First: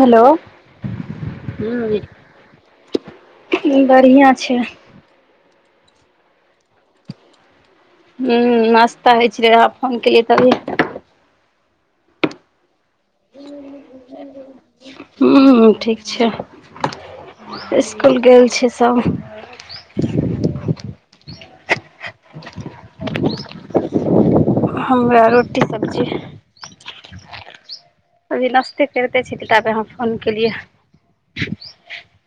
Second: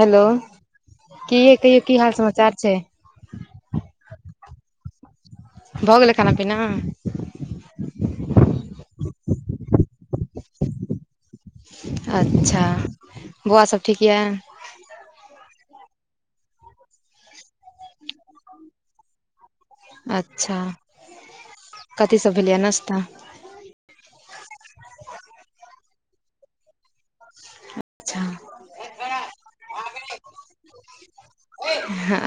Hello, कि यै कहियौ हूँ की हाल समाचार छै? बढ़िआँ छै। भ गेलैय खाना पीना? हम्म, नाश्ता होय छलैय, अहां फोन केलियै तभी। अच्छा। [inaudible] बौआ सब ठीक यै हुम्म ठीक छैय, स्कुल गेल छैय सब। अच्छा, कथी सब भेलैय याऽ नाश्ता? हमरा रोटी सब्जी। [inaudible] अभी नश्ते कैरते छेल ताबे अहाँ फोन केलियै।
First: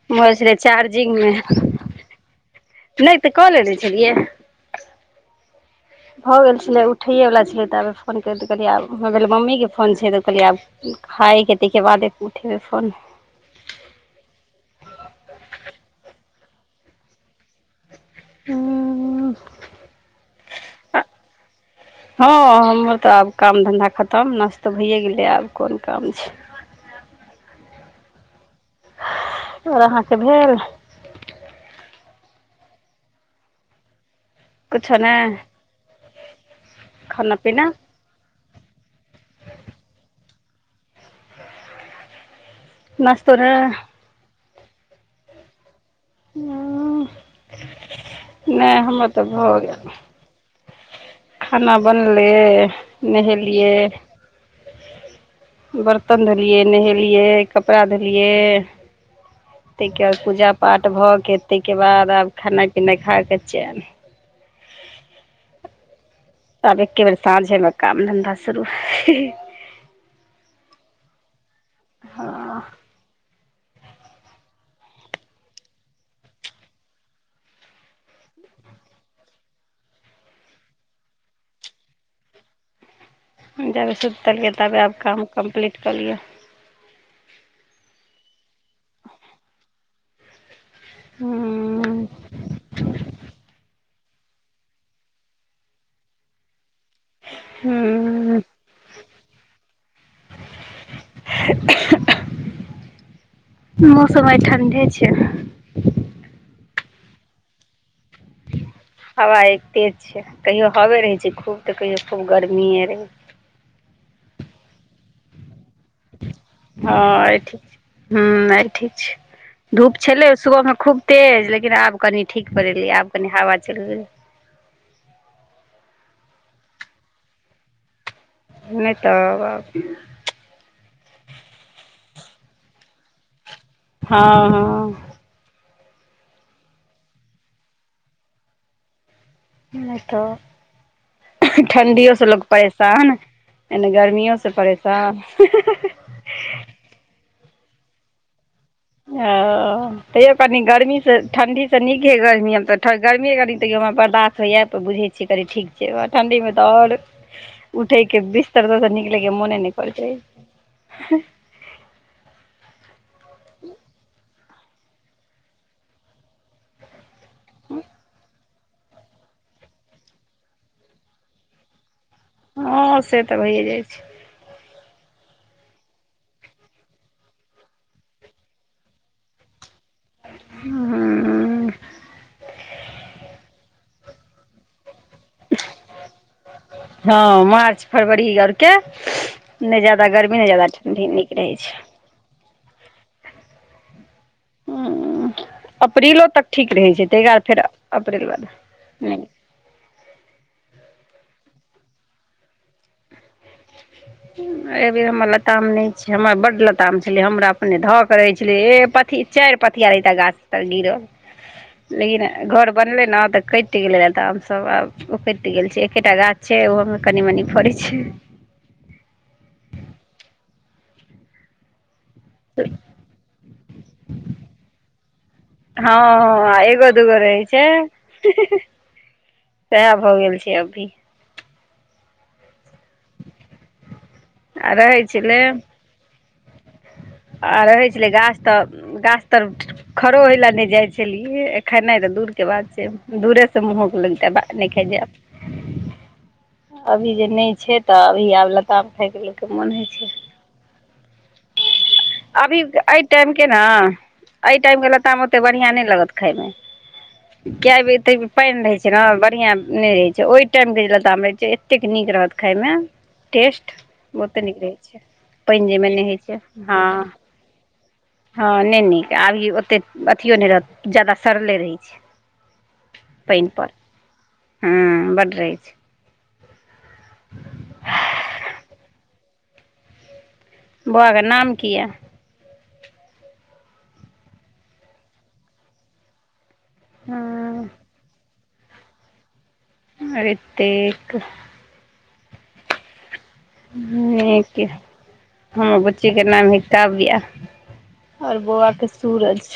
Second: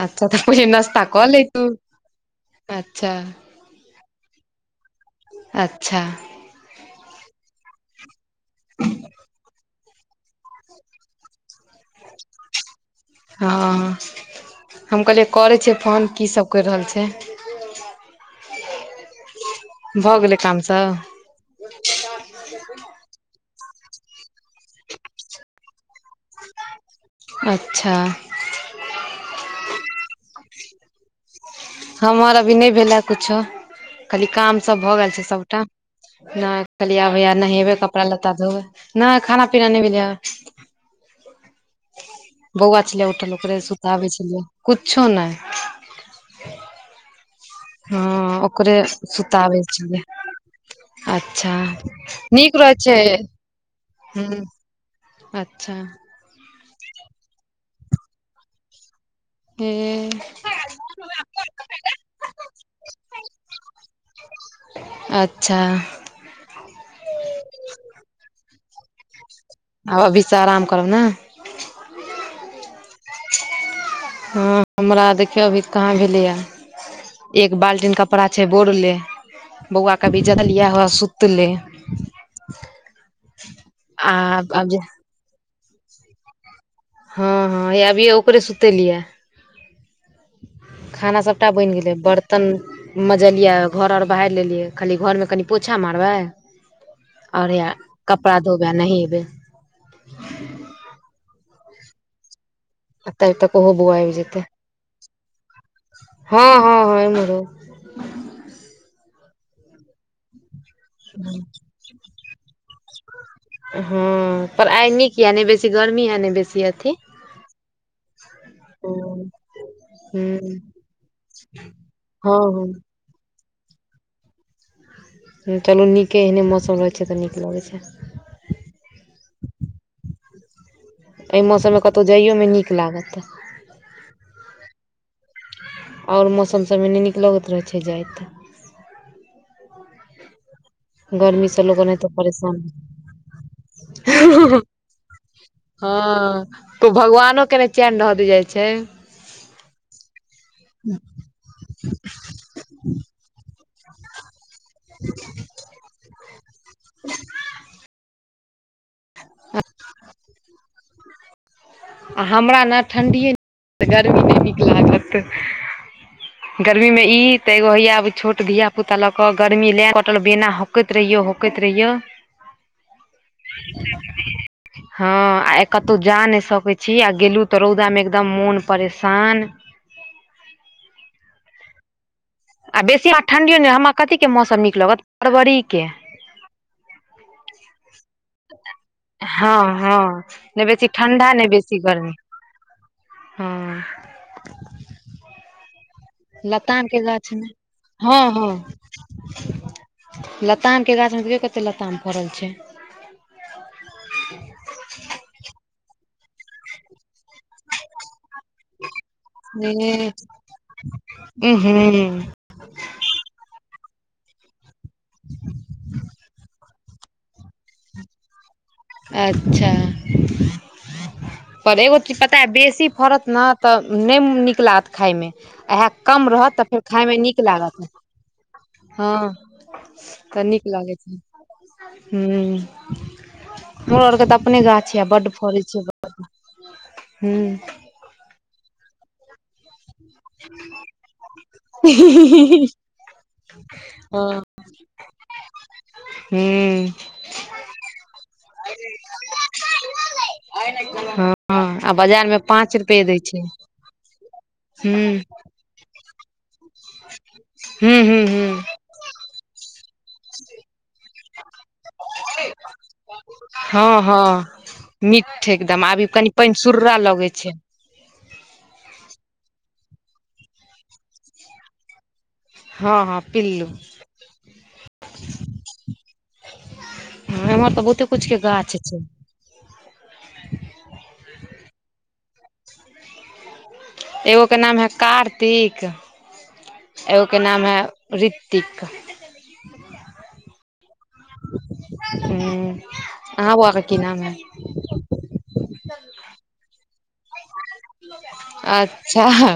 अच्छा मोआइल तऽ छलैय पहिले नाश्ता चार्जिंग कऽ में। लैतू अच्छा नैय त क लेने छलियै। अच्छा। भ गेल छलै, उठैये बला छियै ताबे फोन कैऽ द-देलियै, आब हमा भेल मम्मी के फो फोन छै तऽ कहलियै आब खाए के तैके बादे उठेबै फोन। हँ। हम कहलियै करै छियैइ फोन, की सब कैर रहल छै? हूँ भऽ गेलै काम सब? हँ हमर तऽ आब काम धंधा खत्तम, नश्तो भइए गेलैय, आब कोन काम छै? अच्छा। और अहाँ के भेल? हमर अभी नैय भेलै यैऽ कुछो, खाली काम सब भऽ किछो गेल छैय नहि सबटा। कहलियै आब हैया खाना पीना नहेबे कप कपड़ा लत्ता धोबै नहि खाना पीना नहि भैलैये। बौआ छलै नाश्तो उठल ओकरे नहि सुताबै छलियै कुछो नय। हँ ओकरे नहि हमर तऽ भऽ सुताबै गेल छलियै। अच्छा खाना बनलै नीक रहै छैय नहेलियै हूँ अच बरतन धोलियै, नहेलियै, कपड़ा धोलियै। हे तयके बाद पूजा पाठ भ गेल तयके बाद आब खेनाइ पिनाइ खा क चैन। अच्छा। आब एके बेर साँझे में काम धंधा शुरू। आब अभी स आराम करब ने। हं। हँ हमरा देखियौ अभी कहाँ भेलेय ऐ। एक बाल्टीन कपड़ा छय बोरले। बौआ के अभी जगल ये हौउवे सुतलय। जाबे सुतल य जे ताबे आब काम कम्प्लीट क लियऽ। हँ -हँ हैये अभी ओकरे सुतेलियए ये। खाना सबटा बनि गेलय हूँ बर्तन मजलये ऐ घर और बहारि लेलियै खाली घरमे कनि पोछा मारबय और हइया कपड़ा हूँ धोबय आ नहेबय। एंह तब तक ओहो एंह बौआ आबि मौसम आय जेतै ठंडे छय। हँ -हँ- हँ इम्हरो।। हवा आय तेज छैय। कहियो हवे रहय छैय खूब त कहियो खूब गर्मीये रहय। हँ पर आइ निक किये नय बेसी गर्मी हे नय बेसी छै अथी। हँ आइ ठीक छै हूँ आइ ठीक छै धूप छलय सुबहमे खूब तेज लेकिन आब कनि हँ ठीक पर ऐलय हँ ऐ आब कनि हवा चल लय। चलू नीके अय न ऐहने मौसम रहय छैय त नीक लगय छैय। नय त बाप अय मौसममे कतौ जाय यो मे नीक लागत। हँ- हँ। और मौसम सभमे नय नीक लगैत रहै छैय जाइत। नहि गर्मी त से लोक ओनाहितो ठण्डियो से लोक परेशान एने गर्मियो से परेशान। हँ उ भगवानोके नय चैन रहय दय जाइ छैय। ह। तैयो कनि गर्मीसे ठण्डीसे नीके गर्मी आब त गर्मी कनि तैयो हमरा बर्दाश्त होइयै त बुझै छियै कनी ठीक छैय ठण्डीमे त और उठै के बिस्तर पर स निकलयके मोने नै करैत रहय छैय। आ हमरा ने ठण्ढीए नीक गर्मी नय नीक लागत। गर्मी मे इ त एगो हैया आब छोट धिया पुता लऽ क गर्मी लैन कटल बेना हौकैंत रहियो हौकैंत रहियो। हँ से त भइए जाइ छैय। हँ आ कतौ जा नय सकै छी आ गेलु त रौदामे एकदम मोन परेशान। हम्म। आ बेसी आ ठण्डियो नै हमरा कथीके मौसम नीक लगत फरवरीके। हँ, मार्च फरवरी औरके हँ नै हँ जादा गर्मी नै नहि जादा बेसी ठंडी, ठण्डा नीक रहे छै। हुं ऊं -ऊं, अप्रीलो तक ठीक लताम रहै के छै। गाछ [unintelligible] मे फेर अप्रील बला [unintelligible] लतामके गाछमे देखयौ कते‌ लताम फड़ल छै। अय बेर हमर लताम नय छै। हमरा बड लताम छलै। हमरा अपने धक करै छलै ए पथि- चाइर पथिया ए एकटा गाछ तर गिरल। उहूँ लेकिन घर बनलै ने तऽ कैट गेलै [unintelligible] आब सभ आब उपैट गेल छै। एकेटा गाछ छै, ओहो मे कनी मनी फड़ै छै। अच्छा [unintelligible] पर एगो [unintelligible] तैँ बेसी फड़त न तऽ नै नीक लागत खायमे। वहए आ कम हँ रहत तऽ फेर ख एगो खाय दूगो मे नीक रहै छै लागत। हँ, सएह भऽ गेल तऽ छै नीक अभी लागे छनि। हूं [unintelligible] आर के तऽ अपने आ गाछ छै रहै या। बड्ड छलै फड़ै छै। आ [unintelligible] रहै छलै गाछ तऽ गाछ तब खड़ो होइ लए नय जाइ छलियै। खेनाइ तऽ दूरके बात छै। दूरे से मुँहक लगतै। ह्म [unintelligible] नै खाइ जैब अभी जे नय छै तऽ अभी आब लताम खायके लोकके मोन होइ छै। [unintelligible] हँ, आ बजार अभी एहि टाइमके न, एहि टाइमके ह्म लताम ओतेक बढ़िआँ नय लागत खायमे। कए ह्म ब [unintelligible] ह्म तऽ ह्म पाइन रहै छै न। बढ़ियाँ नै रहै छै। ओइ टाइम के जे ल [unintelligible] ताम रहै छै एतेक नीक रहत खायमे, टेस्ट बहुते नीक रहै छै। मीठ्ठ छै पानि एकदम। जाहिमे आब नहि इ होइ कनि छै पानिसुर्रा हँ लगय छै। हँ नय नीक। आब इ ओते अथियो नै रहत, जादा सड़ले रहै छै। हँ हँ पनि पिल्लू पर। हुम्म, बड्ड रहै छै। हँ एम्हर तऽ बहुते कुछ के गाछ छै। बौआके नाम कि ऐ? एगोके नाम है कार्तिक एगोके नाम हँ है ऋतिक। ऋतिक हुम्म हुम्म नीक यऽ। हमर बुच्ची के नाम ऐ काव्या। और बौआ के अच्छा सूरज।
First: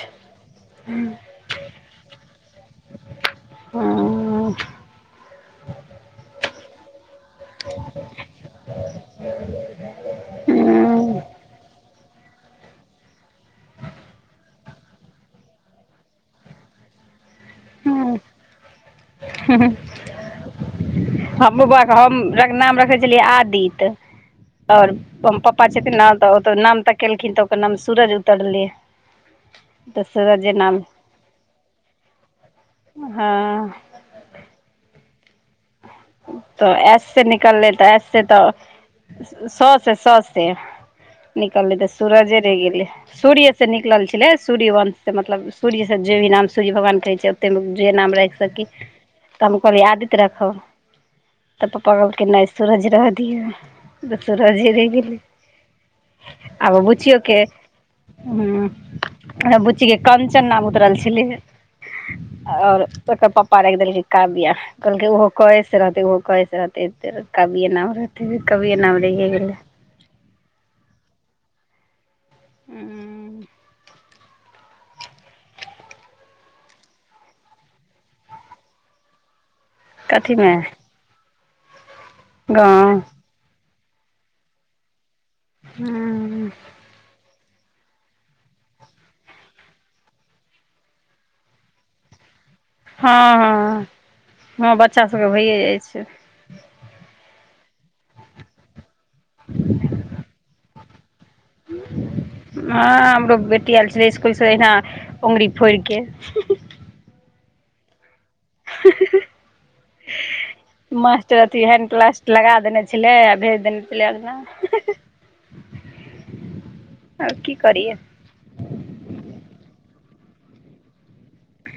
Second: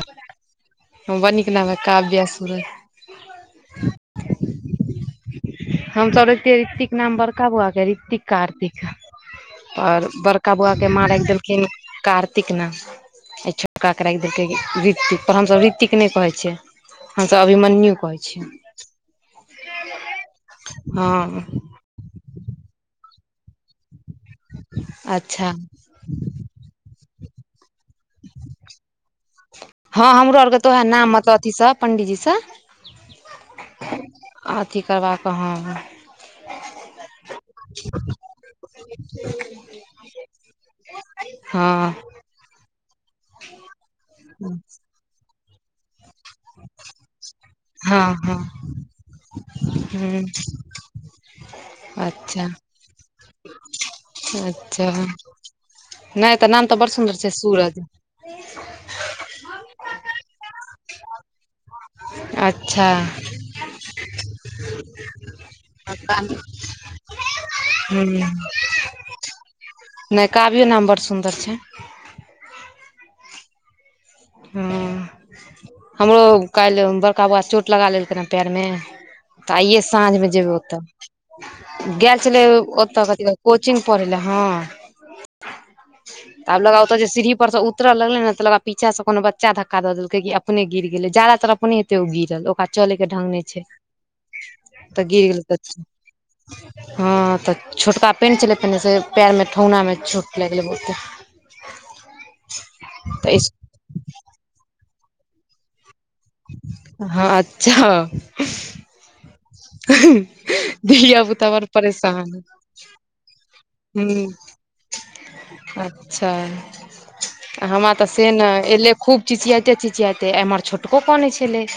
बड़ नीक नाम ऐ काव्या, सूरज। हँ हम सब रखितियैइ रितिक नाम बड का बौआके ऋतिक, कार्तिक और बड़का बौआके हँ माँ राखि देलखिन तिकना आ छोटकाके राखि देलकै ऋतिक। त हमसभ ऋतिक नै कहै छियै। हम सभ अभिमन्यु कहै छियै। हुं -हुं, हँ हमहु बौआके हम नाम रखने छलियै आदित्य। और अच्छा पप्पा छथिन न त ओ नाम तकेलखिन त ओकर नाम सूरज उतरलै। तऽ हँ हमरो सूरजे आरके त उहे नाम मतलब अथीसँ पंडीजीसँ हँं- अं अथी करबाक हं- हं त एस से निकललै त एस से त स से स से निकललै त हँ सूरजे रहि गेलै सूर्य से निकलल छलै सूर्य वंश। त मतलब सूर्य सँ जे ई नाम सूर्य भगवान कहै छै ओतेकमे जे हँ नाम हँ राखि हँ सकी। त हम कहलिअ आदित हूं राखब। त पप्पा कहलकै नै अच्छा सूरज रह दिऔ त सूरजे रहि गेलै। नै त नाम त बड़ सुन्दर छै सूरज। हुं बुच्ची के कंचन नाम उतरल छलैअ। आओर अच्छा ओकर पापा राखि देलकै काव्या कहलक ओहो। कए से रहतै ओहो कए से रहतै एत र कविए नाम रहतै कवीए नाम रहिेए गेलै। नै कावियो नाम बड़ सुन्दर छै। हुं। हँ। हमरो कालि बड़का बौआ चोट लगा लेलकै ने पैर मे त आइए सं। साँझ मे कथीमे जेबै ओत गैल छलै ओ गाँव ओत कथी दन कोचिंग पढ़ै लेए हँ। हँ [unintelligible] ओत जे सीढ़ी पर सं उतर लगलै ने त लगा पीछा से कोनो बच्चा धक्का देलकै कि अपने गिर गेलै जादातर अपने। त ओ गिरल ओकरा चलै के ढंग नै छै हँ हँ बच्चा त गिर सभके गेलै भइए होतै। जाइ हँ त छोटका पैंट छलै पेरहने से पैरमे ठेहुना मे चोट लागि गेलै बहुते। [inaudible] हं हमरो तऽ बेटी आएल छलै स्कुलसे अहिना अंगुरी फोरिके। हँ अच्छा। हं हं हं धिया मास्टर पुता अथी बड़ हैंड प्लास्ट लगा देने। छलै आ भेज देने। छलै अङ्गना हुं अच्छा आब की आ हमरा करियै त। से नै एलै खूब चिचियाइते चिचियाइते एम्हर छोटको कनै छलै।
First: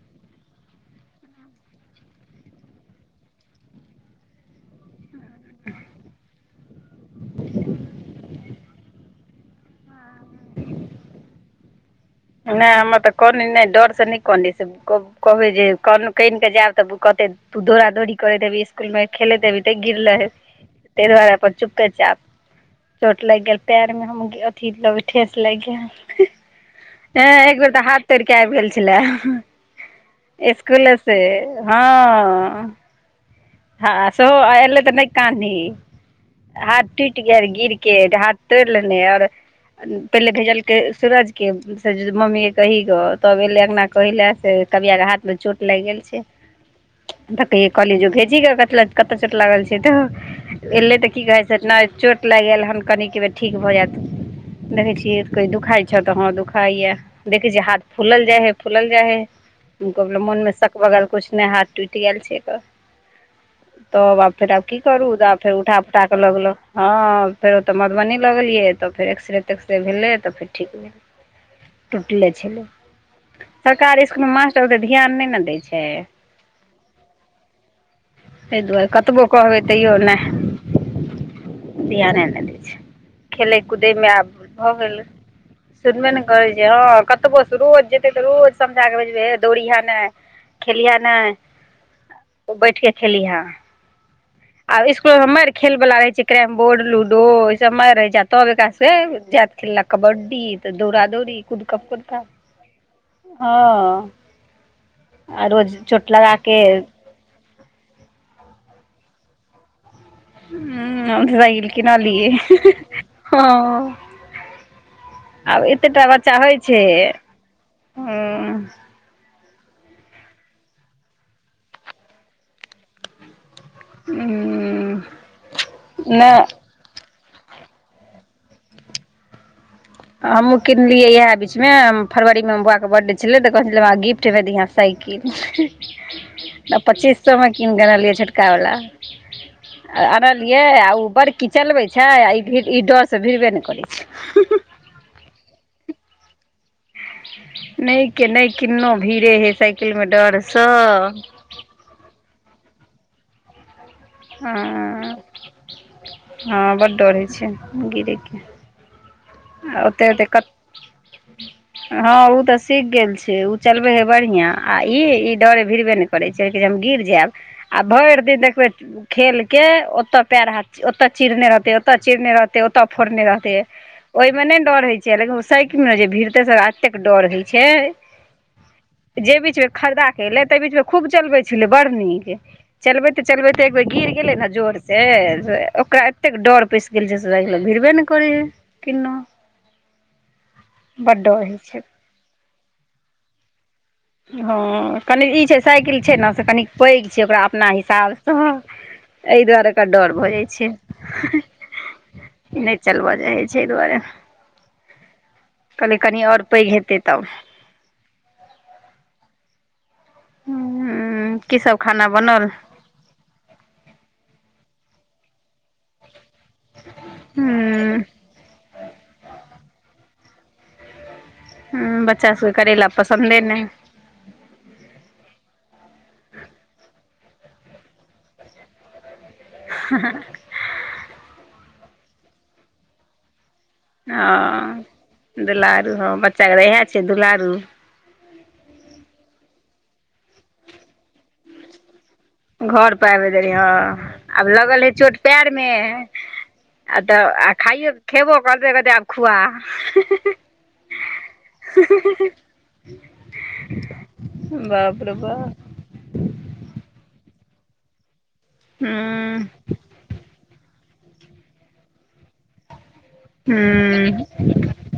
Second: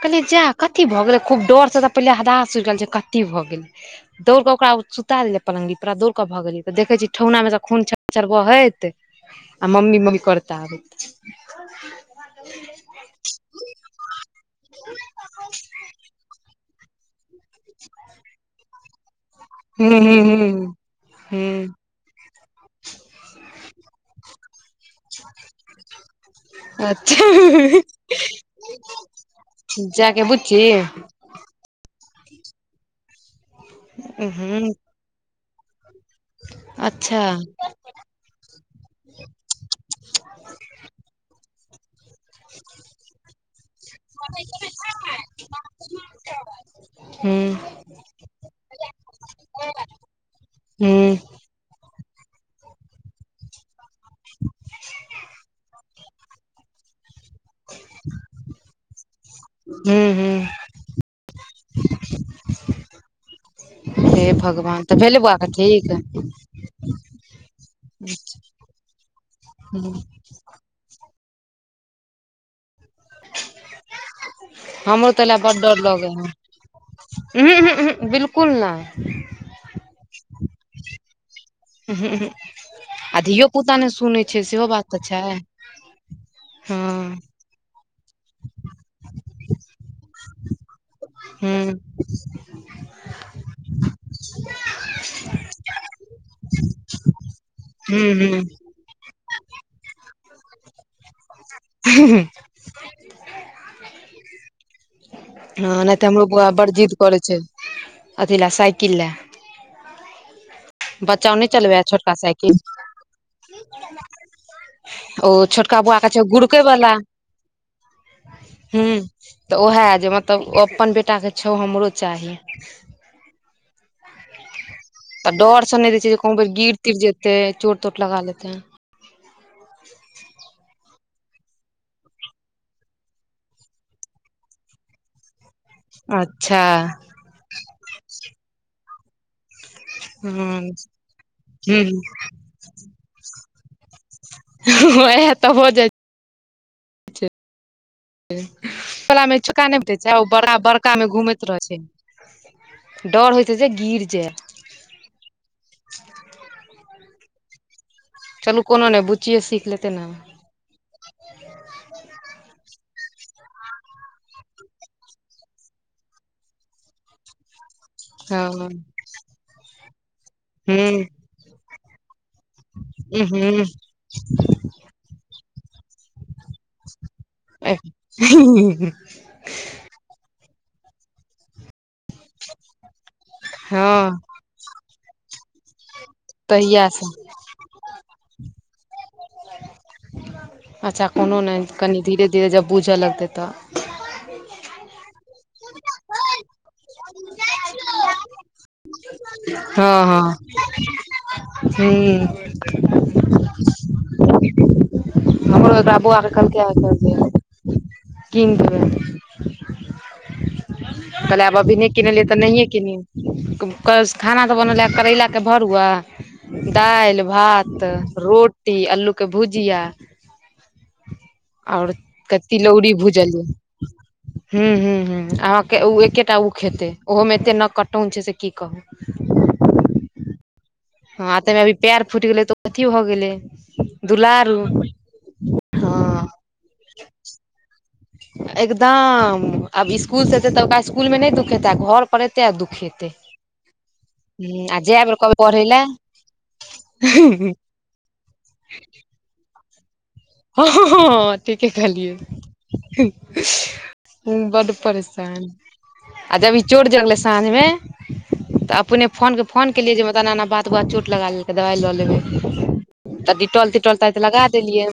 कहलियै जा कथी भ गेलै खूब डर सं त पहिले हदास उड़ि गेल जे कथी भ गेलै। दौड़ क ओकरा सुता देलिअइ पलंगरी पर आ दौड़ क भगलियै त देखै छी ठेहुना पर त खुब छरछर बहैत। आ मम्मी मम्मी करैत आबैत। नै हमर त कनै नै डरसं नै कनय की से कह कहबै जे। कह कानिक के जाएब त कहतै तू दौड़ा दौड़ी करैत हेबी स्कुल मे खेलैत हेबी। तें हूँ गिरलेहें हूँ तै दुआरे अपन हूँ चुपेचाप चोट लागि गेल पैर में हम गि। की कहबै ठेस लागि गेल हूँ अच्छा हं एक बेर त हाथ तोरिके आबि गेल छलै। जा के। स्कुले से हँ अँ। हँ सेहो अ हूँ एलै त नै कानै हाथ अच्छा टुटि गेल गिरके हाथ। तोरि लेने और पहिले भेजलकै सूरज के। फेर जे मम्मी के कही ग तब एलै अंगना कहै ले से कबिया के हाथ मे चोट लागि गेल छै। ध हूँ के त कहलिअइ भेजही ग चोट लागल छै तऽ एले हूँ त की। जे है से नै चोट लागि गेल हन कनीकबे ठीक भ जाएत देखै छीही एकोरती दुखााय। अच्छा तऽ हं दुखाइया देखै छी हाथ फुलल जाय हय फूलल जाइ हय। हूँ हूँ मोनमे सक भगल किछु नहि हाथ टुटि गेल छै एकऽ। तब हे आब फेर आब की भगवान तऽ करू भेलै बौआ तब के फेर उठा ठीक फुटा के लगलो हँ फेरोते मधुबनी लग गेलियै। तऽ फेर् एक्सरे तेक्सरे भेलै तऽ फे। टूटले छलै सरकार। कखनो मास्टर ओ त हमरो ध्यान नहि ने दै छै। अहँँ बिलकुल। एहि दुआरे कतबो कहबै तैयो ने ध्याने नहि दै छै, आ धियो खेलय पुता नहि कूदयमे सुनै आब छै सेहो भऽ बात तऽ गेलै। छै सुनबे ने करै छै हँ कतबो रोज जेतै तऽ रोज समझा केे भेजबै हे दौड़िहे नहि खेलिहे नहि हूं ओ बैठ के खेलिहें। आ इसकुल मे मैर खेल वला रहै छै कैरम बोर्ड, लूडो ई सब मैर रहै हूं छै हूं तब एकरा से जाइत खेलै ला कबड्डी तऽ दौड़ा दौ ड़ी कुदकब खुदका हँ आ रोज हँ नहि तऽ चोट हमरो बौआ लगाके बड़ जिद करै छै अथि ले साइकिल ले बच्चा नहि साइकिल चलबैये छोटका किनलियै साइकिल। हँ ओ आब छोटका बौआ एतेटा के छै बच्चा होइ गुड़केै छै वला हुं तऽ उएह जे मतलब अपन बेटाके छौ हमरो चाही। उंह। तऽ डर से नहि दै छियई जे कतहु फेर गिर तिर जेतै, चोट तोट लगा लेतै। हमहुँ किनलियै इएह बीचमे, फरवरीमे बौआके बर्थडे छलै, तऽ कहै छलै हमरा गिफ्ट में दिहे साइकिल। अच्छा ल त पच्चीस सौ मे कीन देबलियै छोटकावला। हूं अनलियै आ ओ बड़की चलबै हूं छै आ ई डरसँ भिरबे नहि करै छै। इएह तऽ हो जाइ छै। नहि के नहि किनहु वला भिड़े मे हे चोका नहि साइकिल भेटै मे छै ओ बड़का डरसँ। बड़का मे घूमैत डर होइत हेतै जे गिर जायब। हँ, हं बड डर होइ छै गिरैके। चलू कोनो ने बुच्चीये से। सीख लेतै एते एते कत [inaudible] हँ ओ तऽ सीख गेल छै ओ चलबै हे बढ़िआं आ ई ई डरे भिरबे नहि करै छै जे हम गिर जायब। आ भरि दिन देखबे हँ खेल के ओतऽ पैर हाथ हूँ ओतए चिरने रहतै ओते चिरने रहते ओते फोड़ने रहते उहूँ ओहि मे नै डर होइ छै लेकिन ओ साइकिल जे भिड़ते से रा ततेक डर होइ छै। जे बीचमे खरीदा के एलै ताहि बीचमे खूब चलबै छलै बड़ नीक। चलबैते चलबैते एक बेर गिर हँ गेलै ने जोर से ओकरा एतेक डर तहिया पैसि से गेलै जे देखके भीड़बे ने करै हे किनहु। अच्छा कोनो नहि, कनि धीरे धीरे जब बूझय लगतै तऽ हँ कनी ई छै साइकिल छै ने से कनी पैघ छै ओकरा अपना हिसाबसँ। एहि दुआरे ओकरा हँ डर हँ भऽ जाइ छै। हूँ नहि चलबऽ चाहै छै ऐ दुआरे। हमरो कनि एकरा बौआ कनि और पैघ हेतै तब। कि कहले आब की अभी सब नै खाना किनलियै तऽ बनल नहिए किनहीन। खाना तऽ बनले करैला के भरुआ दालि, भात, हूँ रोटी, अल्लूके भुजिया। और हूँ बच्चा सबके करैला तिलौड़ी पसन्दे भुजलियै। नहि हुं हुं हुं आहाँ के उ एकेटा ओ खेतै, ओहो मे एते नक कटौन छैय से की कहू। ह ह [unintelligible] हँ तैय मे अभी पेर फुइट गेलै तऽ अथी भऽ गेलै दुलारू हँ दुलारू हँ बच्चा के तऽ इहे छै दुलारू एकदम आब इसकुल से एतै तऽ ओकरा इसकुल मे नैय दुखतै घर पर एतै आ घर दुखेतै पर आबैत देरी ह आब आ लगल हेै जाय चोट बेर कहबै पैर पढ़ै मे लए आ तऽ आ खइयो खइबो करतै त कहतै आब खुआ हँ-हँ-हँ ठीके कहलियै हू बड बाप रे परेशान बाप आ जब ई चोट जगलै साँझ मे तऽ हूँ अपने फोन के फोन के लियै जे एना-एना बात बौआ चोट लगा लेलकै दवाय लऽ लेबै तऽ डिटोल-टिटोल तात हूँ लगा देलियै